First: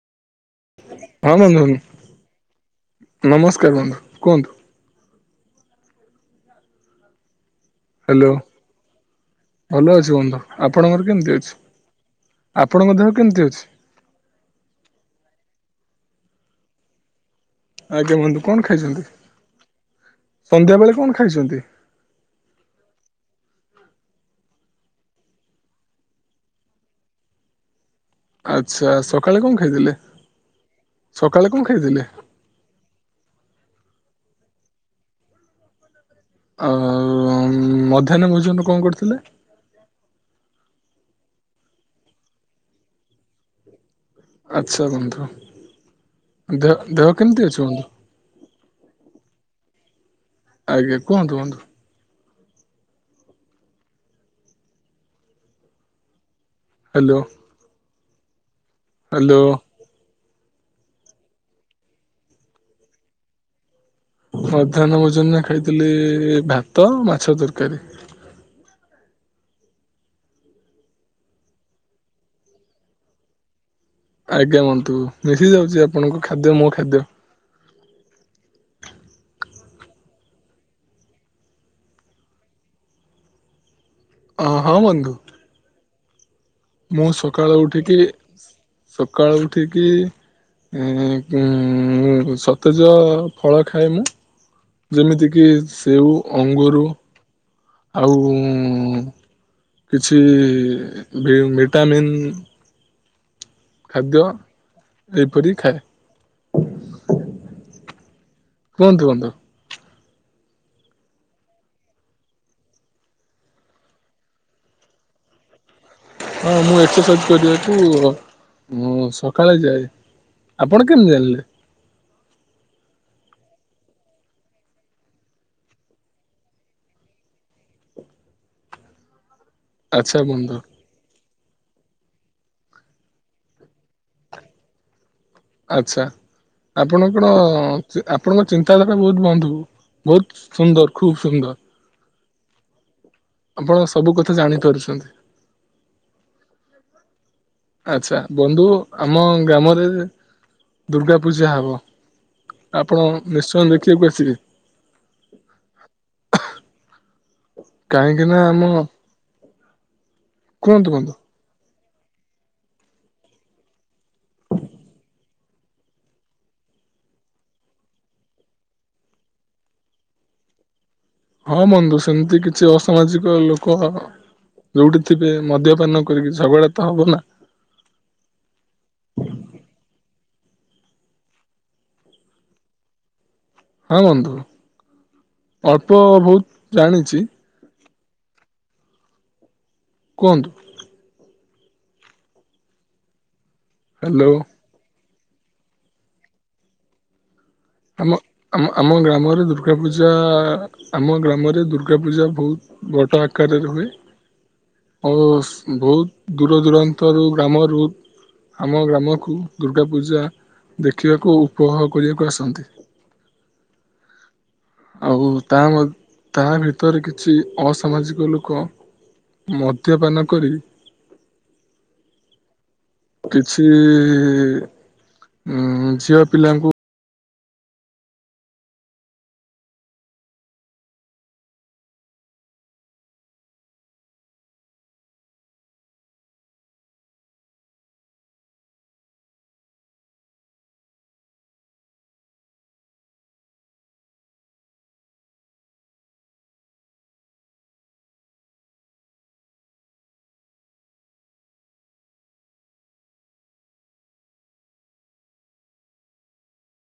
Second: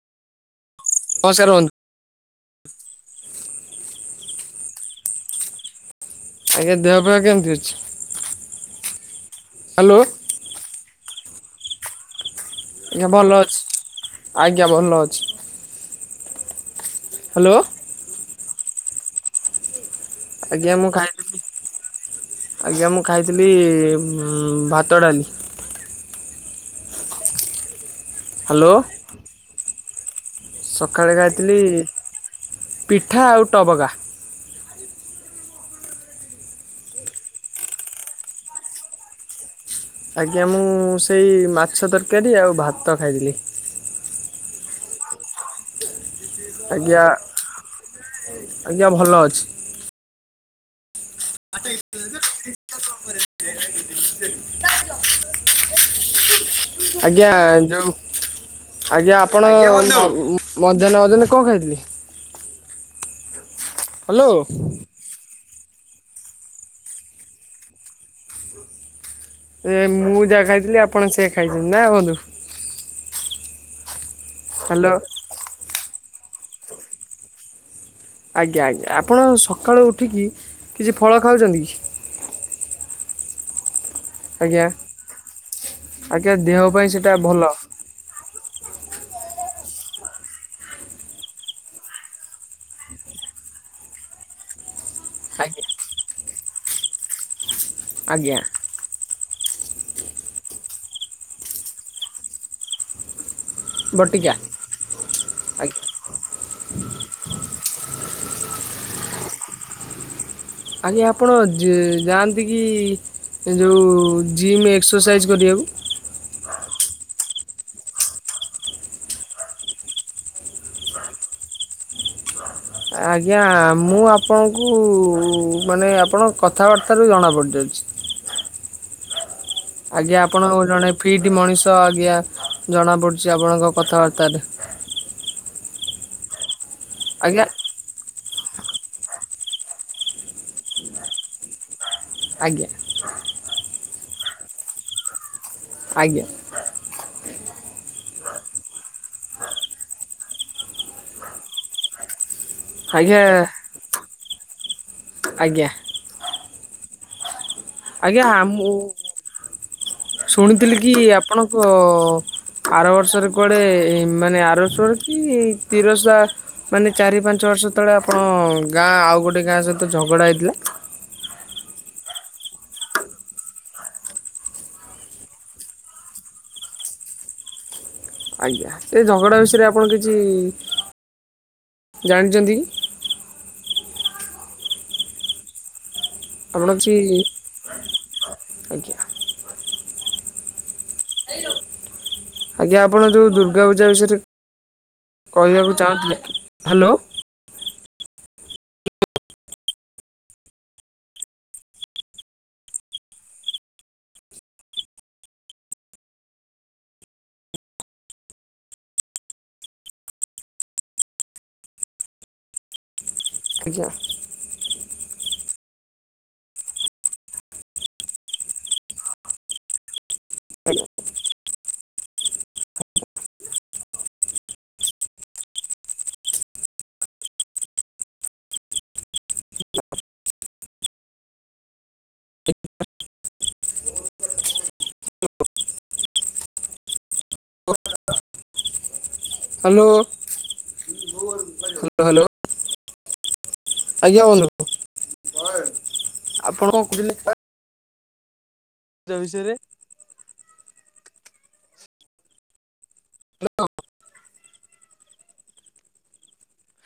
ହଁ ବନ୍ଧୁ ନମସ୍କାର ବନ୍ଧୁ କୁହନ୍ତୁ। ଆଜ୍ଞା ଦେହ ବେ କେମିତି ଅଛି? ହ୍ୟାଲୋ ଭଲ ହ୍ୟାଲୋ ଅଛି କିନ୍ତୁ ଆପଣଙ୍କର କେମତି ଅଛି? ଆପଣଙ୍କ ଦେହ ଭଲ କେମିତି ଅଛି। ଆଜ୍ଞା ଭଲ ଅଛି ହ୍ୟାଲୋ। ଆଜ୍ଞା ବୁନ୍ତୁ କଣ ଖାଇଛନ୍ତି ଆଜ୍ଞା ସନ୍ଧ୍ୟା ମୁଁ ବେଳେ କଣ ଖାଇଥିଲି ଖାଇଛନ୍ତି? ଆଜ୍ଞା ମୁଁ ଖାଇଥିଲି ଭାତ ଡାଲି ହ୍ୟାଲୋ ଆଚ୍ଛା ସକାଳେ କଣ ଖାଇଥିଲେ? ସକାଳେ ଖାଇଥିଲି କଣ ଖାଇଥିଲେ? ପିଠା ଆଉ ଟବକା। ଆଉ ମଧ୍ୟାହ୍ନ ମୋଜୁନ କଣ କରିଥିଲେ? ଆଜ୍ଞା ମୁଁ ସେଇ ମାଛ ତରକାରୀ ଆଉ ଭାତ ଖାଇଥିଲି। ଆଚ୍ଛା ବନ୍ଧୁ ଦେହ ଆଜ୍ଞା ଦେହ କେମିତି ଅଛି ବନ୍ଧୁ। ଆଜ୍ଞା ଭଲ ଅଛି। ଆଜ୍ଞା କୁହନ୍ତୁ କୁହନ୍ତୁ। ହ୍ୟାଲୋ ଆଜ୍ଞା ଯୋଉ ଆଜ୍ଞା ହ୍ୟାଲୋ ଆପଣ ମଧ୍ୟାହ୍ନ ଭୋଜନ ଜନ କଣ ଖାଇଥିଲଥିଲେ ହ୍ୟାଲୋ ମଧ୍ୟାହ୍ନ ଭୋଜନରେ ଖାଇଥିଲି ଭାତ ଓ ମାଛ ତରକାରୀ ଏ ମୁଁ ଯାହା ଖାଇଥିଲି ଆପଣ ସେ ଖାଇଛନ୍ତି ନା ହୁଅନ୍ତୁ। ଆଜ୍ଞା ହ୍ୟାଲୋ ମନ୍ତୁ ଦେଖି ଯାଉଛି ଆପଣଙ୍କ ଖାଦ୍ୟ ମୋ ଖାଦ୍ୟ ଆଜ୍ଞା ଆଜ୍ଞା ଆପଣ ସକାଳୁ ଉଠିକି କିଛି ଫଳ ଖାଉଛନ୍ତି କି ଆଜ୍ଞା ହଁ ବନ୍ଧୁ ଆଜ୍ଞା ଦେହ ପାଇଁ ମୁଁ ସେଟା ଭଲ ସକାଳୁ ଉଠିକି ସକାଳୁ ଉଠିକି ସତେଜ ଫଳ ଖାଏ ନା ଯେମିତି କିି ଆଜ୍ଞା ସେଉ ଅଙ୍ଗୁରୁ ଆଉ ଆଜ୍ଞା କିଛି ଭିଟାମିନ୍ ଖାଦ୍ୟ ବଟିକା ଏହିପରି ଆଜ୍ଞା ଖାଦ୍ୟ। କୁହନ୍ତୁ କୁହନ୍ତୁ ଆଜି ଆପଣ ଯାଆନ୍ତି କି ଏ ଯୋଉ ଜିମ୍ ଏକ୍ସରସାଇଜ କରିବାକୁ। ହଁ ମୁଁ ଏକ୍ସରସାଇଜ କରିବାକୁ ସକାଳେ ଯାଏ। ଆପଣ କେମିତି ଜାଣିଲେ। ଆଜ୍ଞା ମୁଁ ଆପଣଙ୍କୁ ମାନେ ଆପଣଙ୍କ କଥାବାର୍ତ୍ତାାରୁ ଜଣା ପଡ଼ିଯାଉଛି। ଆଚ୍ଛା ଆଜ୍ଞା ବନ୍ଧୁ ଆପଣଙ୍କୁ ଜଣେ ଫିଟ ମଣିଷ ଆଜ୍ଞା ଜଣା ପଡୁଛି ଆପଣଙ୍କ କଥାବାର୍ତ୍ତାରେ। ଆଚ୍ଛା ଆପଣଙ୍କର। ଆଜ୍ଞା ଆପଣଙ୍କ ଚିନ୍ତାଧାରା ବହୁତ ବନ୍ଧୁ ବହୁତ ସୁନ୍ଦର ଖୁବ ସୁନ୍ଦର। ଆଜ୍ଞା। ଆପଣ ସବୁ କଥା ଜାଣିପାରୁଛନ୍ତି। ଆଜ୍ଞା। ଆଚଛା ବନ୍ଧୁ ଆମ ଗ୍ରାମରେ ଦୁର୍ଗା ପୂଜା ହବ। ଆପଣ ଆଜ୍ଞା ନିଶ୍ଚୟ ଦେଖିବାକୁ ଆସିବେ। ଆଜ୍ଞା। କାହିଁକି ଆଜ୍ଞା ନା ଆମ ମୁଁ ଶୁଣିଥିଲି କୁହନ୍ତୁ କି ବନ୍ଧୁ ଆପଣଙ୍କ। ଆର ବର୍ଷରେ କୁଆଡେ ମାନେ ଆରଷଆଡ କି ତିରସା। ମାନେ ଚାରି ପାଞ୍ଚ ବର୍ଷ ତଳେ ଆପଣ ଗାଁ ଆଉ ଗୋଟେ ଗାଁ ସହିତ ଝଗଡା ହେଇଥିଲା। ହଁ ବନ୍ଧୁ ସେମିତି କିଛି ଅସାମାଜିକ ଲୋକ। ଯୋଉଠି ଥିବେ ମଦ୍ୟପାନ କରିକି ଝଗଡା ତ ହବ ନା। ଆଜ୍ଞା ସେ ଝଗଡ଼ା ବିଷୟରେ ଆପଣ କିଛି ଜାଣିଛନ୍ତି। ହଁ ବୁନ୍ନ୍ତୁ। ଅଳ୍ପ। ଆମର ଅଛି ଜାଣିଛି ଆଜ୍ଞା। କୁହନ୍ତୁ। ହ୍ୟାଲୋ। ଆଜ୍ଞା ଆପଣ ଯେଉଁ ଦୁର୍ଗା ପୂଜା ବିଷୟରେ ହ୍ୟାଲୋ କହିବାକୁ ଚାହୁଁଥିଲେ ହ୍ୟାଲୋ। ଆମ ଆମ ଆମ ଗ୍ରାମରେ ଦୁର୍ଗା ପୂଜା। ଆମ ଗ୍ରାମରେ ଦୁର୍ଗା ପୂଜା ବହୁତ ବଡ଼ ଆକାରରେ ହୁଏ। ଓ ବହୁତ ଦୂର ଦୂରାନ୍ତରୁ ଗ୍ରାମରୁ। ଆମ ଗ୍ରାମକୁ ଦୁର୍ଗା ପୂଜା ଦେଖିବାକୁ ଉପଭୋଗ କରିବାକୁ ଆସନ୍ତି। ଆଜ୍ଞା। ଆଉ ତା ତା ଭିତରେ କିଛି ଅସାମାଜିକ ଲୋକ। ମଦ୍ୟପାନ କରି। କିଛି ଇ। ଉଁ ଝିଅ ପିଲାଙ୍କୁ [inaudible] ହ୍ୟାଲୋ। [inaudible] Hello hello. ଆଜ୍ଞା କହନ୍ତୁ। ଆପଣ କଣ କହୁଥିଲେ? ଯୋ ବିଷୟରେ ହ୍ୟାଲୋ।